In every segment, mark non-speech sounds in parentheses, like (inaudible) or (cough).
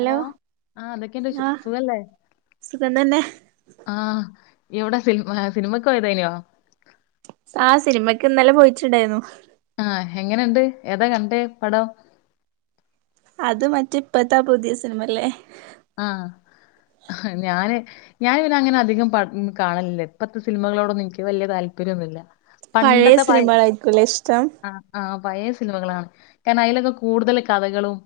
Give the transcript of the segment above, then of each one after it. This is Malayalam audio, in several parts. ഹലോ ആഹ എന്തൊക്കെണ്ട് വി ആഹ് സുഖല്ലേ സുഖം തന്നെ ആഹ എവിടൊ സിനി സിനിമ കൊയ തേ നിയോ ആ സിനിമക്ക് ഇന്നലെ പോയിറ്റ്ണ്ടായിരുന്നു ആഹ എങ്ങനുണ്ട് ഏതാ കണ്ടേ പടം അത് മറ്റേ ഇപ്പത്താ പുതിയ സിനിമല്ലേ ആഹ ഞാന് ഞൻ പിന്നെ അങ്ങനെ അധികം പട് കാണലില്ല ഇപ്പത്തസിൽമകളോടൊന്നുംനിക്ക് വല്യതാല്പര്യഒന്നുല്ല പഴയ സിനിമകളായിരികുല്ലേ ഇഷ്ടം ആ ആ പഴയ സിനിമകളാണ് കാരണം അതിലൊക്കെ കൂടുതൽ കഥകളും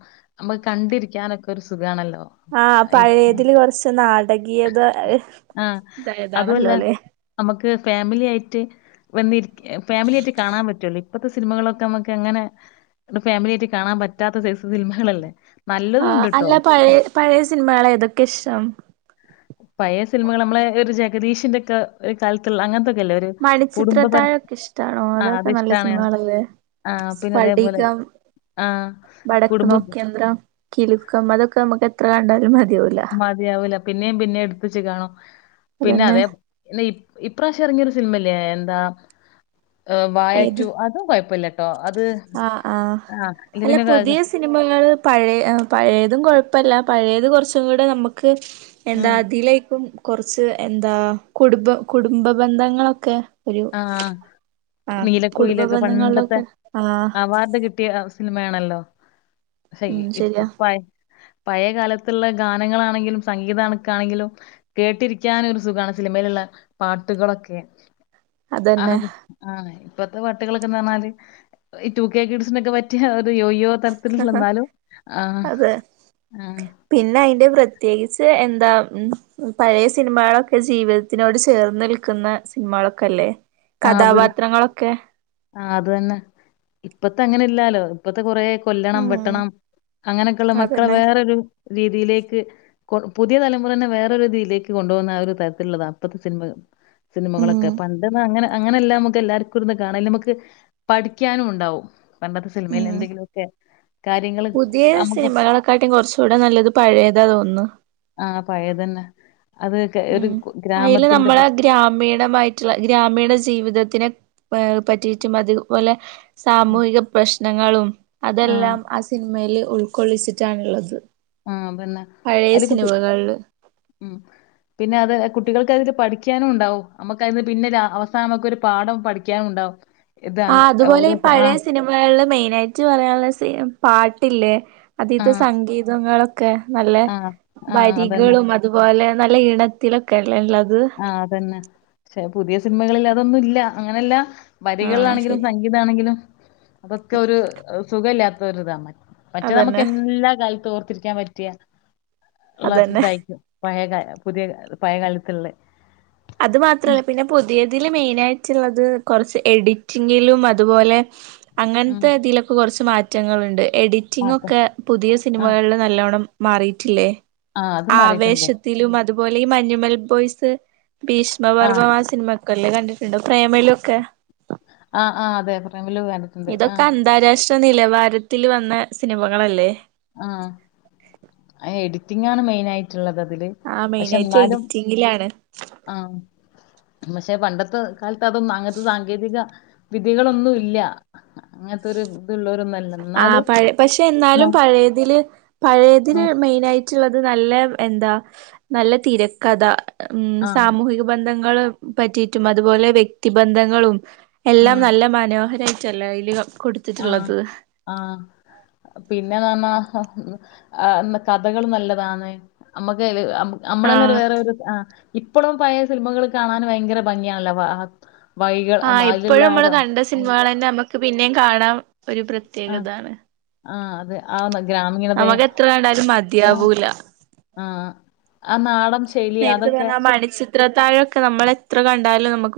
നമുക്ക് കണ്ടിരിക്കാനൊക്കെ ഒരു സുഖമാണല്ലോ ആഹ പഴയതിൽ കുറച്ച് നാട് ഇടകിയത്ത ആ അതുമല്ല ഇതായതാണല്ലോ ല്ലെ നമുക്ക് ഫാമിലി ആയിട്ട് വന്നി ഫാമിലിയായിട്ട് കാണാൻ പറ്റുവല്ലോ ഇപ്പഴത്തെ സിനിമകളൊക്കെ നമുക്ക് എങ്ങനെ ഫാമിലി ആയിട്ട് കാണാൻ പറ്റാത്ത സൈസ് സിനിമകളല്ലേ ആ നല്ലതും ഉണ്ട് ട്ടോ. അല്ല പഴയ പഴയ സിനിമകൾ ഏതൊക്കെ ഇഷ്ടം പഴയ സിനിമകൾ നമ്മളെ ഒരു ജഗദീഷിന്റെ ഒക്കെ കാലത്തിൽ അങ്ങനത്തെക്കെ മണിച്ചിത്രതാഴൊക്കെ ഇഷ്ടമാണോ ആ അതൊക്കെ നല്ല അതിഷ്ടാണ്. സിനിമകളല്ലേ ആ പിന്നെ അതേപോലെ സ്ഫടികം ആ വടക്ക് കുടുംബം നോക്കിയന്ത്രം കിലുക്കം അതൊക്കെ നമുക്ക് എത്ര കണ്ടാലും മതി മതിയാവൂല പിന്നെയും പിന്നെ എടുത്തച്ച് കാണും പിന്നെ അതന്നെ അതെ ഇപ്രാവശ്യം ഇറങ്ങിയൊരു സിനിമല്ലേ എന്താ വായാറ്റു അതും കൊഴപ്പല്ല ആ ആ ഇല്ല അല്ല പിന്നെ ക- പുതിയ സിനിമകൾ പഴയ പഴയതും കൊഴപ്പല്ല പഴയത് കൊറച്ചും കൂടെ നമുക്ക് ഉം എന്താ അതിലേക്കും കൊറച്ച് എന്താ കുടുംബ കുടുംബ ബന്ധങ്ങളൊക്കെ ഒരു ആ ആഹ് കുടുംബ നീലക്കുയിലൊക്കെ പണ്ടത്തെ ബന്ധങ്ങളിലൊക്കെ ആഹ് അവാർഡ് കിട്ടിയ സിനിമയാണല്ലോ ശെ ഉം ഇ ശരിയാ ഉപ്പായ പഴയ കാലത്തുള്ള ഗാനങ്ങളാണെങ്കിലും സംഗീത കണക്കാണെങ്കിലും കേട്ടിരിക്കാനൊരു സുഖമാണ് സിനിമയിലുള്ള പാട്ടുകളൊക്കെ ആ അതന്നെ ആ ഇപ്പഴത്തെ പാട്ടുകളൊക്കെ പറഞ്ഞാല് ഈ ടു കെ കിഡ്സിനൊക്കെ പറ്റിയ അത് യോയോ തരത്തിലുള്ള എന്നാലും ആ അതെ ആ പിന്നെ അയിന്റെ പ്രത്യേകിച്ച് എന്താ പഴയ സിനിമകളൊക്കെ ജീവിതത്തിനോട് ചേർന്ന് നിൽക്കുന്ന സിനിമകളൊക്കെ അല്ലേ കഥാപാത്രങ്ങളൊക്കെ ആ അത് തന്നെ ഇപ്പത്തെ അങ്ങനെ ഇല്ലാലോ ഇപ്പത്തെ കൊറേ കൊല്ലണം ഉം വെട്ടണം അങ്ങനെയൊക്കെയുള്ള മക്കളെ അതന്നെ വേറൊരു രീതിയിലേക്ക് കൊ പുതിയ തലമുറനെ വേറൊരു രീതിയിലേക്ക് കൊണ്ടു പോകുന്ന ആ ഒരു തരത്തിലുള്ളതാണ് ഇപ്പഴത്തെ സിനിമ ഉം സിനിമകളൊക്കെ പണ്ടെന്ന അങ്ങനെ അങ്ങനെല്ലാം നമുക്ക് എല്ലാർക്കും ഇര്ന്ന് കാണ നമുക്ക് പഠിക്കാനും ണ്ടാവും പണ്ടത്തെ സിനിമയിൽ എന്തെങ്കിലുമൊക്കെ കാര്യങ്ങള് പുതിയേ നമുക്ക് സിനിമകളെക്കാട്ടിം കൊറച്ചൂടെ നല്ലത് പഴയതാ തോന്നു ആഹ് പഴയതന്നെ അത് കെ ഉം ഒരു കു- അയില് ഗ്രാമത്തിന്റെ പ നമ്മളെ ഗ്രാമീണമായിറ്റ്ള്ള ഗ്രാമീണ ജീവിതത്തിനെ വേ പറ്റീറ്റും അതു പോലെ ഉം, സാമൂഹിക പ്രശ് നങ്ങളും അതെല്ലാം ആ സിനിമേല് ഉൾക്കൊള്ളിച്ചിറ്റാണ്ള്ളത് ആ അയില് കുട്ടി ഉം പിന്നെ അത് കുട്ടികള് ക്കതില് പഠിക്കാനു ണ്ടാവും നമുക്കത് പിന്നെ ലാ അവസാനമുക്കൊരു പാഠം പഠിക്കാനും ഉണ്ടാവും ഇത് അങ്ങ ആഹ് അതുപോലെ ഈ ഓരോ ആ പഴയ സിനിമകള്ള് മെയിനായിറ്റ് പറയാൻള്ളത് സീ പാട്ട് ട്ടില്ലേ അതീത്ത ആ സംഗീതങ്ങളൊ ക്കെ നല്ല ആഹ് ആഹ് അതന്നെ വരികളും അതുപോലെ നല്ല ഈണത്തിലൊക്കേൽ ആ അതെന്നെ ക്ഷെ പുതിയ സിനിമകളിലത് തൊന്നുല്ല അങ്ങനെല്ലാ ആ വരികളാണെങ്കിലും ശരിയാ സംഗീതാണെങ്കിലും അതൊക്കെ ഒരു സുഖ ഇല്ല്യാത്ത ഒരിതാ മറ്റ് മറ്റേ നമുക്ക് അതന്നെ എല്ലാ കാലത്തോർ ത്തിരിക്കാൻ പറ്റിയ ല്ല അതന്നെ (inaudible) പഴേ ഗാനം പുതിയ ഗാനം പയേ കാലത്ത്ള്ളേ അത് മാത്രല്ല പിന്നെ പുതിയത് തില് മെയിനായിറ്റ്ള്ളത് കൊറച്ച് എഡിറ്റിങ്ങിലും അതുപോലെ ഉം അങ്ങൻത്തെതിലൊക്കെ കൊറച്ച് മാറ്റ് റ്റങ്ങള്ണ്ട് അതെ എഡിറ്റിങ്ങൊക്കെ പുതിയ ആഹ് സിനിമകളില് നല്ലോണ്ണം മാറീറ്റില്ലേ ആഹ് അത് മാറിയിട്ടുണ്ട് ആവേശത്തിലുമത് അതുപോലെ ഈ മഞ്ഞുമ്മൽ ബോയ്സ് ഭീഷ്മ ആഹ് പർവ്വം ആ സിനിമക് കൊല്ലെ കണ്ടിട്ടുണ്ടോ പ്രേമലു ഒക്കെ ആ ആ അതെ പ്രേ മ വില് കണ്ടിട്ടുണ്ട് ആ ഇൊന്നില്ല വാരത്തിൽ വന്ന സിനിമകളല്ലേ ആ എഡിറ്റിങ്ങാണ് മെയിനായി ആ മെയിൻ ആയിട്ട് എഡിറ്റിംഗിലാണ് ആഹ് പക്ഷെ പണ്ടത്ത് കാലത്ത് അങ്ങനെത്തെ സാങ്കേതിക വിധികളൊന്നും ഇല്ല അങ്ങനത്തൊരു ഇത്ള്ളോരൊന്ന ആ പഴേ പക്ഷെ ഇന്നാലും പഴേ തില് പഴയതിൽ ആഹ് മെയിനായി റ്റുള്ളത് നല്ല എന്താ നല്ല തിരക്കഥ ഉം ആഹ് സമൂഹിക ബന്ധ ന്ധങ്ങള് പറ്റിയിട്ടും അതുപോലെ വ്യക്തിബന്ധങ്ങളും എല്ലാം നല്ല മനോഹരായി റ്റല്ലേ അയില് ഒ കൊടുത്തിട്ട്ള്ളത് ആ പിന്നെ കാ മ് ഹാ മ് ആ മ് കഥക്കളും നല്ലതാന്ന് അമ്മക്കയില് അ അമ്മളന്നൊരു ആഹ് വേറൊരു വീട് വെച്ച് ആ ഇപ്പളും പഴേ സിനിമകള് കാണാന് ഭയങ്കര ഭംഗിയാണല്ലോ വ ആ വഴികൾ ആ ഉം, അതിലുള്ള എപ്പഴും മ്മള് ഓരോ കണ്ട സിനിമകളന്നെമ്മ ക്ക് പിന്നെം കാണാം ഒരു ആഹ് പ്രത്യേകതാണ് ആഹ് അതെ ആ മ ഗ്രാമീണതേ നമുക്ക് എത്ര കണ്ടാലും മതിയാവൂല ആ ആ നാടൻ ശൈലി അതൊക്കെ ത്രത്തായൊക്കെ നമ്മളത്ര കണ്ടാലും നമ്മക്ക്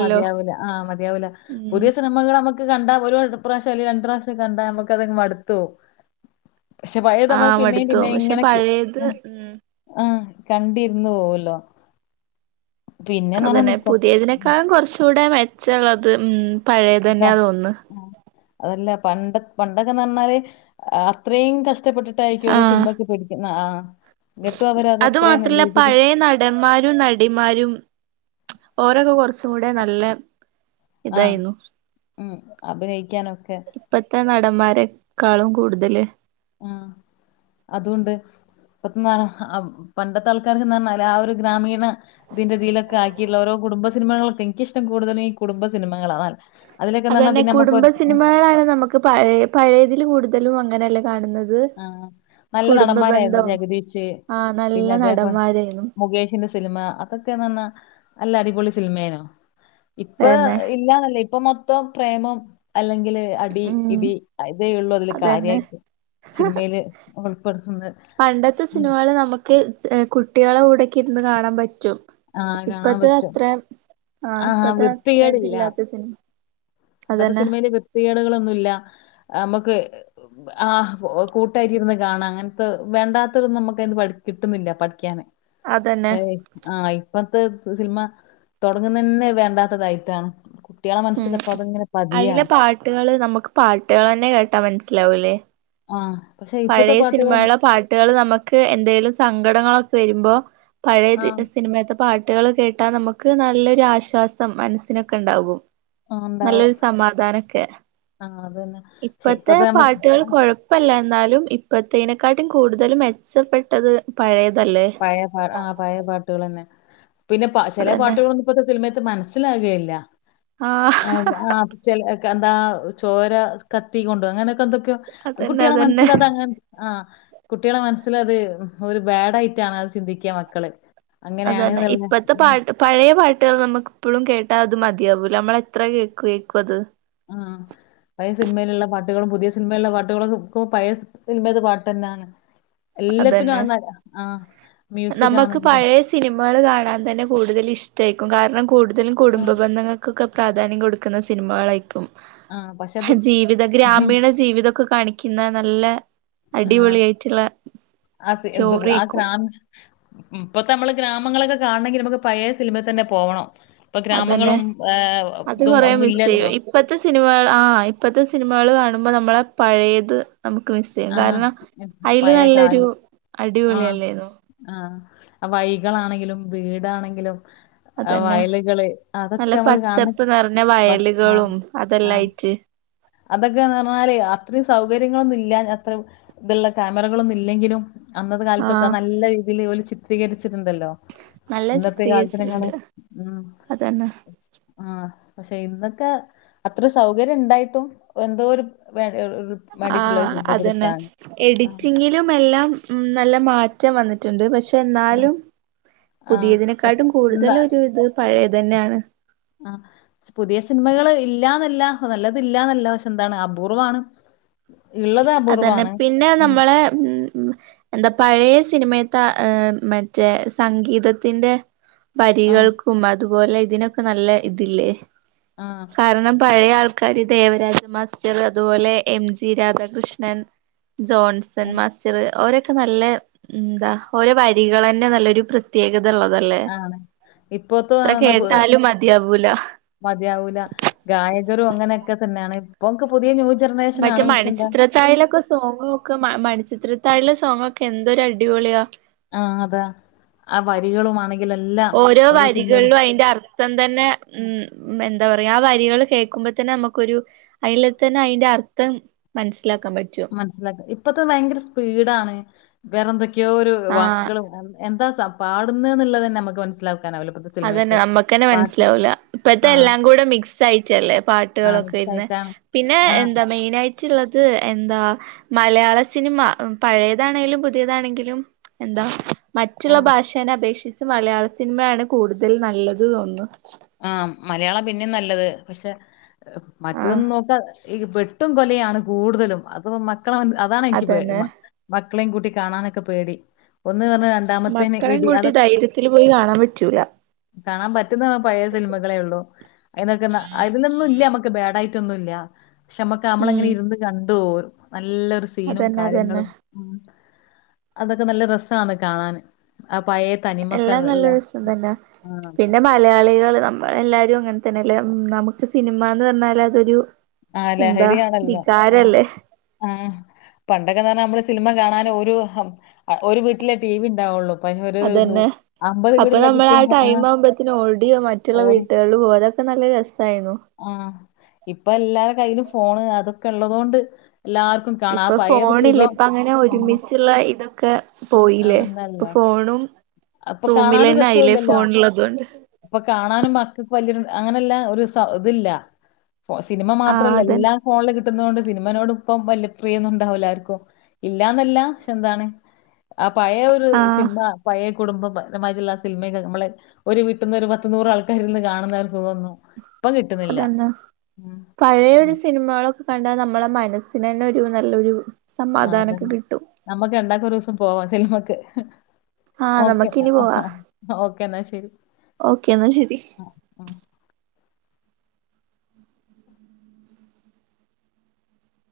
മതിയാവൂല്ല ആ മതിയാവൂല്ല ഉം പുതിയ സിനിമകള് നമ്മക്ക് കണ്ടാ ഒരു വട്ടം ത്ത്റാ പ്രാവശ്യം അല്ലേ രണ്ട് പ്രാവശ്യം കണ്ടാ നമ്മക്ക് അതങ്ങ് മടുത്തോവും പക്ഷെ പഴേതമ്മൾ ആഹ് പിന്നേം മടുത്തു പോവും പിന്നേം പക്ഷെ ഇങ്ങനെക്ക് പഴയത് ഉം ആ കണ്ടിരുന്ന് പോവല്ലോ പിന്നെന്ന് അത് പറഞ്ഞാ തന്നെ മിക്ക പുതിയതിനേക്കാളും കൊറ്ച്ചൂ ടെ മെച്ചള്ളത് ഉം പഴേതന്നാണ് തോന്ന്ന്ന് പണ്ടൊ പണ്ടൊക്കെന്ന് പറ്ഞ്ഞാല് ആ ത്രേം കഷ്ടപ്പെട്ടി ആ എന്നിട്ടും അവരത് അത് അത്രയും നല്ല മാത്രല്ല രീതിയില് പഴേ നടന്മാരും നടിമാരും ഓരോക്കെ കൊറച്ചു കൂടെ നല്ല ആ ഇതായിരുന്നു ഉം അഭിനയിക്കാനൊക്കെ ഇപ്പത്തെ നടന്മാരെ ക്കാളും കൂടുതല് ആ അതുണ്ട് (unintelligible) പണ്ടത്തെ ആൾക്കാര് ചെന്ന് പറഞ്ഞാല് ആ ഒരു ഗ്രാമീണ ഇതിന്റെതിയിലൊക്കെ ആക്കിയിള്ള ഓരോ കുടുംബസിനിമകളൊക്കെ എനിക്കിഷ്ടം കൂടുതലും ഈ കുടുംബ സിനിമകളാ (unintelligible) അതന്നെ പിന്നെ നമുക്ക് കുടുംബ സിനിമകളാണ് നമ്മക്ക് പഴേ പഴേതില് കൂടുതലും അങ്ങനെല്ലെ ആ നല്ല നടന്മാരായിരുന്നു ബന്ധം ജഗദീഷ് ആഹ് പിന്നെ നല്ല അതേ പോല് നടന്മാരായിരുന്നു മുകേഷിന്റെ സിനിമ അതൊക്കെന്നറ്ഞ്ഞ നല്ല അടി പൊളി സിനിമേനോ ഇപ്പോ അതന്നെ ഇല്ലാന്നല്ല ഇപ്പം മൊ പ്പം പ്രേമം അല്ലെ ങ്കില് അടി ഇടി ഇതേ ഉള്ളൂ അതില് അതന്നെ കര്യാട്ട് സിനിമയില് ഉളപ്പെടുത്തുന്ന ക്ക് കുട്ടികളുടെ കൂടെക്ക ഇരുന്ന് കാണാൻ പ റ്റും ആഹ് കാണാൻ ഇപ്പഴത്തെ പറ്റും അത്രം ആ ആഹ് ഇപ്പഴത അത്ര വൃത്തികേടില്ല ഇതില്ലാത്ത സിനിമ പണ്ടത്തെ അതന്നെ സിനിമയിലെ വൃതിയേടുകളും ന്നുംല്ല നമുക്ക് ആ കൂട്ടാരി ഇരുന്ന് കാണാം അങ്ങനത്തെ വേണ്ടാത്തന്നും നമുക്ക് കിട്ടുന്നില്ല പഠിക്കാന് അതന്നെ ശരി ആയി ഇപ്പഴത്തെ സിനിമ തുടങ്ങുന്ന തന്നെ വേണ്ടാത്തതായിട്ടാണ് കുട്ടികളെ മനസ്സില് അതിലെ പാട്ടുകള് നമുക്ക് പാട്ടുകൾ തന്നെ കേട്ടാ മനസ്സി ലാവുല്ലേ ആ പഴയ സിനിമയുള്ള പാട്ടുകൾ നമുക്ക് എന്തെിലും സങ്കടങ്ങളൊക്കെ വരുമ്പോ പഴയ ആഹ് സിനിമയത്തെ പാട്ട് ട്ടുകൾ കേട്ടാൽ നമുക്ക് നല്ലൊരു ആശ്വാസം മനസ്സിനൊക്കെ ഉണ്ടാകും ആഹ് ഉണ്ടാവും. നല്ലൊരു സമാധാനൊക്കെ ആഹ് അതന്നെ. പക്ഷെ ഇപ്പഴത്തെ ഇപ്പത്തെ നമ്മക്ക് പാട്ടുകൾ കൊഴപ്പല്ല എന്നാലും ഇപ്പഴതേനെക്കാട്ടിലും കൂടുതലും മെച്ചപ്പെട്ടത് പഴയത് പഴയ പാ ആ പഴയ പാട്ടുകൾ തന്നെ പിന്നെ ചില അതന്നെ പാട്ടുകളൊന്നും ഇപ്പോഴത്തെ സിനമ മന മനസ്സിലാകുകയില്ല ആഹ് അ ആ ചില എന്താ ചോര കത്തി കൊണ്ട അങ്ങനെ എന്തൊക്കെയോ അതന്നെ കുട്ടികള അതന്നെ മനസ്സിലാതെങ്ങനെ ആ കുട്ടികളെ മനസ്സൽ അത് ഒരു ബാഡായി റ്റായി അത് ചിന്തിക്കുക മക്കള് അങ്ങനെയാണ് അതന്നെ ന്ന്ള്ള ഇപ്പഴത്തെ ആഹ് പാട്ട് പഴയ പാട്ട് ട്ട് നമുക്ക്പ്പോഴും കേട്ടാ അത് മതിയാവൂ നമ്മള എത്ര കേൾക്ക കേൾക്ക അത് ആഹ് സിനിമയുള്ള പാട്ടുകളൊക്കെ ഇപ്പ പയ സിനിമയുടെ പാട്ട് തന്നെയാണ് അതന്നെ മ്യൂസിക് നമുക്ക് ആണെങ്കിലും പഴയ സിനിമകൾ കാണാൻ തന്നെ കൂടുതൽ ഇഷ്ടായി ക്കും കാരണം കൂടുത തലും ആഹ് കുടുംബന്ധങ്ങൾക്കൊക്കെ പ്രാധാന്യം കൊടുക്കുന്ന സിനിമകളായിരിക്കും ആഹ് പക്ഷെ അത് ജീവിത ഗ്രാമീണ ജീവിതൊക്കെ കാണിക്കുന്ന നല്ല ആഹ് അടിപൊളി ആയിട്ട്ള്ള ആ ത് ദു ആ ക്രാ ഉം ഇപ്പൊ നമ്മള് ഗ്രാമങ്ങളൊക്കെ കാണണെങ്കിൽ നമുക്ക് പഴയ സിനിമൽ തന്നെ പോവണം. ഇപ്പൊ അതന്നെ ഗ്രാമങ്ങളും ഏഹ് അത് ഇതും കൊറെ ഒന്നും മിസ് ഇല്ലല്ലോ. ചെയ്യും ഇപ്പത്തെ സിനിമകൾ ആ ഇപ്പത്തെ സിനിമകൾ കാ ണുമ്പോ നമ്മളെ പഴയത് നമുക്ക് മിസ് ചെയ്യും ആഹ്. കാരണം അതിൽ പഴയ നല്ലൊരു കാലം അടിപൊളി അല്ലായിരുന്നോ. വൈകളാണെങ്കിലും വീടാണെങ്കിലും ആ അതന്നെ വയലുകള് നല്ല അതൊക്കെ നമുക്ക് കാണ പച്ചപ്പ് നിറഞ്ഞ ബ വയലുകളും അതെല്ലായിട്ട്. അതൊക്കെ ന്ന് പറഞ്ഞാല് അത്രയും സൗകര്യങ്ങളൊന്നുംല്ല അത്ര ഇതുള്ള ക്യാമറകളൊന്നും ഇല്ലെങ്കിലും അന്നത്തെ കാലത്തൊക്കെ ആഹ് നല്ല രീതിയിൽ ഓല് ചിത്രീകരി ട്ടുണ്ടല്ലോ നല്ല ഇന്നത്തെ ചിത്രീകരിച്ചിട്ടുണ്ട് കാലത്തിനേക്കാളും ഉം. അതന്നെ ആ പക്ഷെ ഇന്നൊക്കെ അത്ര സൗകര്യം ഉണ്ടായിട്ടും എന്തോ ഒരു വേ ഒരു ആ മടിയിട്ടുള്ള ഒരു അതന്നെ സിനിമപിടുത്താണ്. ആഹ് എഡിറ്റിങ്ങിലും എല്ലാം നല്ല മാ റ്റം വന്നിട്ടുണ്ട് പക്ഷെ ക്ഷെ ആഹ് എന്നാലും ആഹ് പക്ഷെ പുതിയതിനെക്കാട്ടും ഇന്ന കൂടുതല് ഒരു ഇത് പഴയതന്നെയാണ്. ആഹ് പക്ഷെ പുതിയ സിനിമകള് ഇല്ലാന്നല്ല നല്ലത് ഇല്ലാന്നല്ല പക്ഷെ എന്താണ് അപൂർവമാണ്. അതന്നെ പിന്നെ നമ്മളെ ഉം എന്താ പഴയ സിനിമ ത്തെ മറ്റേ സംഗീതത്തിന്റെ ആഹ് വരികൾക്കും അതും പോലെ ഇതിനൊക്കെ നല്ല ഇതില്ലേ. ആഹ് കാരണം പഴയ ആൾ ക്കാരി ദേവരാജ മാസ്റ്റർ അതുപോലെ M G Radha Krishnan Johnson ആഹ് മാസ്റ്റർ അവരൊ നല്ല എന്താ ഓരോ വരികളന്നെ നല്ലൊരു പ്രത്യേകത ഉള്ളതല്ലേ എത്ര ആണ്. ഇപ്പോത്ത ആ കേട്ടാലും മതിയാവൂല മതിയാവൂല ഗായകരും അങ്ങനെയൊക്കെ തന്നെയാണ് പോൻക്ക് പുതിയ ന്യൂ ജനറേഷൻ മറ്റേ ആണ് പക്ഷെ എന്താ മണിചിത്രത്താഴിലൊക്കെ സോങ് ഒക്കെ മ മണിചിത്ര താഴിലെ സോങ് ഒക്കെ എന്തൊരു അടിപൊളിയാ. ആഹ് അതാ ആ വരികളും ആണെ ഓരോ വരികൾലും അതിന്റെ അർത്ഥം തന്നെ ഉം എന്താ പറയ്യാ ആ വരികൾ കേൾക്കുമ്പോ തന്നെ നമുക്കൊരു അയില്തന്നെ അയ്ന്റർത്ഥം മൻസ് മനസ്സിലാ ഇപ്പത്തെ ഭയങ്കര സ്പീഡാണ് വേറെന്തക്കെ ക്ക്യോഒരു ആഹ് വാക്കുകളും എന്താ സം പാടുന്ന് ന്ന്ള്ളതന്നെ നമ്മക്ക് മനസ്സിലാ അതന്നെ നമ്മക്കന്നെ മനസ്സിലാവൂല ഇപ്പത്തെ ആ, എല്ലാം കൂടെ മിക്സ് ആയി ചെല്ലേ ആ പാട്ടുകളൊക്കെ ഇര്ന്ന് മിക്സായിട്ടാണ്. പിന്നെ ആ, എന്താ മെയിനായി ചിള്ളത് എന്താ മലയാള സിനിമ പഴയതാണെങ്കിലും പുതിയതാണെങ്കിലും എന്താ മറ്റുള്ള ഉം. ഭാഷേനെ അപേക്ഷി ച്ച് മലയാള സിൻമേണ് കൂടുതൽ നല്ലത് തോന്നുന്നു ആ മലയാളം പിന്നിം നല്ലത് പക്ഷേ ആഹ് മറ്റതൊന്ന് നോക്കാ ഈ വെട്ടും കൊലയാണ് കൂടുതലും അപൊ മ ക്കളവൻ അതാണ് ഇൻക്കി പേ അതന്നെ മ മക് ക്ളേം കൂട്ടി കാണാനൊക്കെ പേടി ഒന്ന് പറഞ്ഞ് രണ്ടാമത്തേന് മക്കളെയും ഇടി. കൂട്ടി അതൊ ധൈര്യത്തിൽ പോയി കാണാൻ പറ്റൂല. മകളെ ഉള്ളൂ അയിനൊക്കെന്ന അയില്ന്നൊന്നും ഇല്ല മക്ക് ബാഡായി ക്കൊന്നുല്ല പക്ഷെ മ്മക്ക് നമ്മളങ്ങനെ ഉം ഇരുന്ന് കണ്ടോഉ നല്ലൊരു സീനും അതന്നെ അതന്നെ കാര്യങ്ങളും അതൊക്കെ നല്ല രസാണ് കാണാന്. ആ പഴയ തനിമൊക്കെ എല്ലാം ഉള്ള നല്ല രസം തന്നെ. ആ പ- പിന്നെ മലയാളികൾ ള് നമ്മളെല്ലാരും ങ്ങൻതന്നെഅല്ലേ നമ്ക്ക് സിനിമാന്ന് പർഞ്ഞാല് അതൊരു ആ എന്താ ലഹരിയാണല്ലോ. ഉം വികാരല്ലേ ഉം പണ്ടൊക്കന്ന് പർഞ്ഞാ മ്മള് സിലിമ കാണ ആന് ഓരൂ ഒരു വീട്ടിലെ ടി വി ണ്ടാവൊള്ളൂ. അതന്നെ അപ്പൊ നമ്മള് ആ ടൈം ആവുമ്പത് നോടി മറ്റുള്ള ഓടി വീട്ടുകൾല് പോവും അതൊക്കെ നല്ല രസായിന്നു ആ ഇപ്പൊ എല്ലാര കയ്യിലും ഫോണ് അതൊക്കെ ഇള്ളതോണ്ട് ഇപ്പൊ ഫോണില്ല ഇപ്പ അങ്ങനെ ഉം. ഒരുമിച്ചുള്ള ഇതൊ കെ പോയില്ലേ ഇപ്പൊ ആണെന്നല്ലോ. ഫോണും അപ്പൊ കാണാനും റൂമിലന്നെ രസം ആയില്ലേ ഇല്ലല്ലോ ഫോണിള്ളത് കൊണ്ട് അപ്പൊ കാണാനും മക്ക്‌ (unintelligible) അങ്ങനെല്ല ഒരു സ ഇതില്ല സിനിമ ആഹ് മാത്രല്ല എല്ലാ അതന്നെ ഫോണില് കിട്ടുന്നത് കൊണ്ട് സിനിമനോട് ഇപ്പം വല്യപ്രിയൊന്നും ഉണ്ടാവൂല ആർക്കും ഇല്ലാന്നല്ല ക്ഷേ എന്താണ് ആ പഴയ ഒരു ആഹ് സിനിമ പഴേ കുടുംബപരമായിട്ടുള്ള സില്മേക്ക നമ്മളെ ഒരു വീട്ടന്ന് ഒരു പത്ത് നൂറ് ആൾക്കാരിരുന്ന് കാണുന്ന സുഖന്നു ഇപ്പൊ കിട്ടുന്നില്ല അതന്നെ കണ്ടാ നമ്മള മനസ്സിന് തന്ന ഒരു നല്ലൊരു ആ സമാധാനൊക്കെ അതന്നെ കിട്ടും നമ്മുക്ക് രണ്ടാക്കും ഒരുസം പോവാ സിൽമക്ക് ആഹ് ഓക്കെ നമുക്കിനി പോവാ ഓക്കേ എന്നാ ശരി ഓക്കെ എന്നാ ശരി ആ അ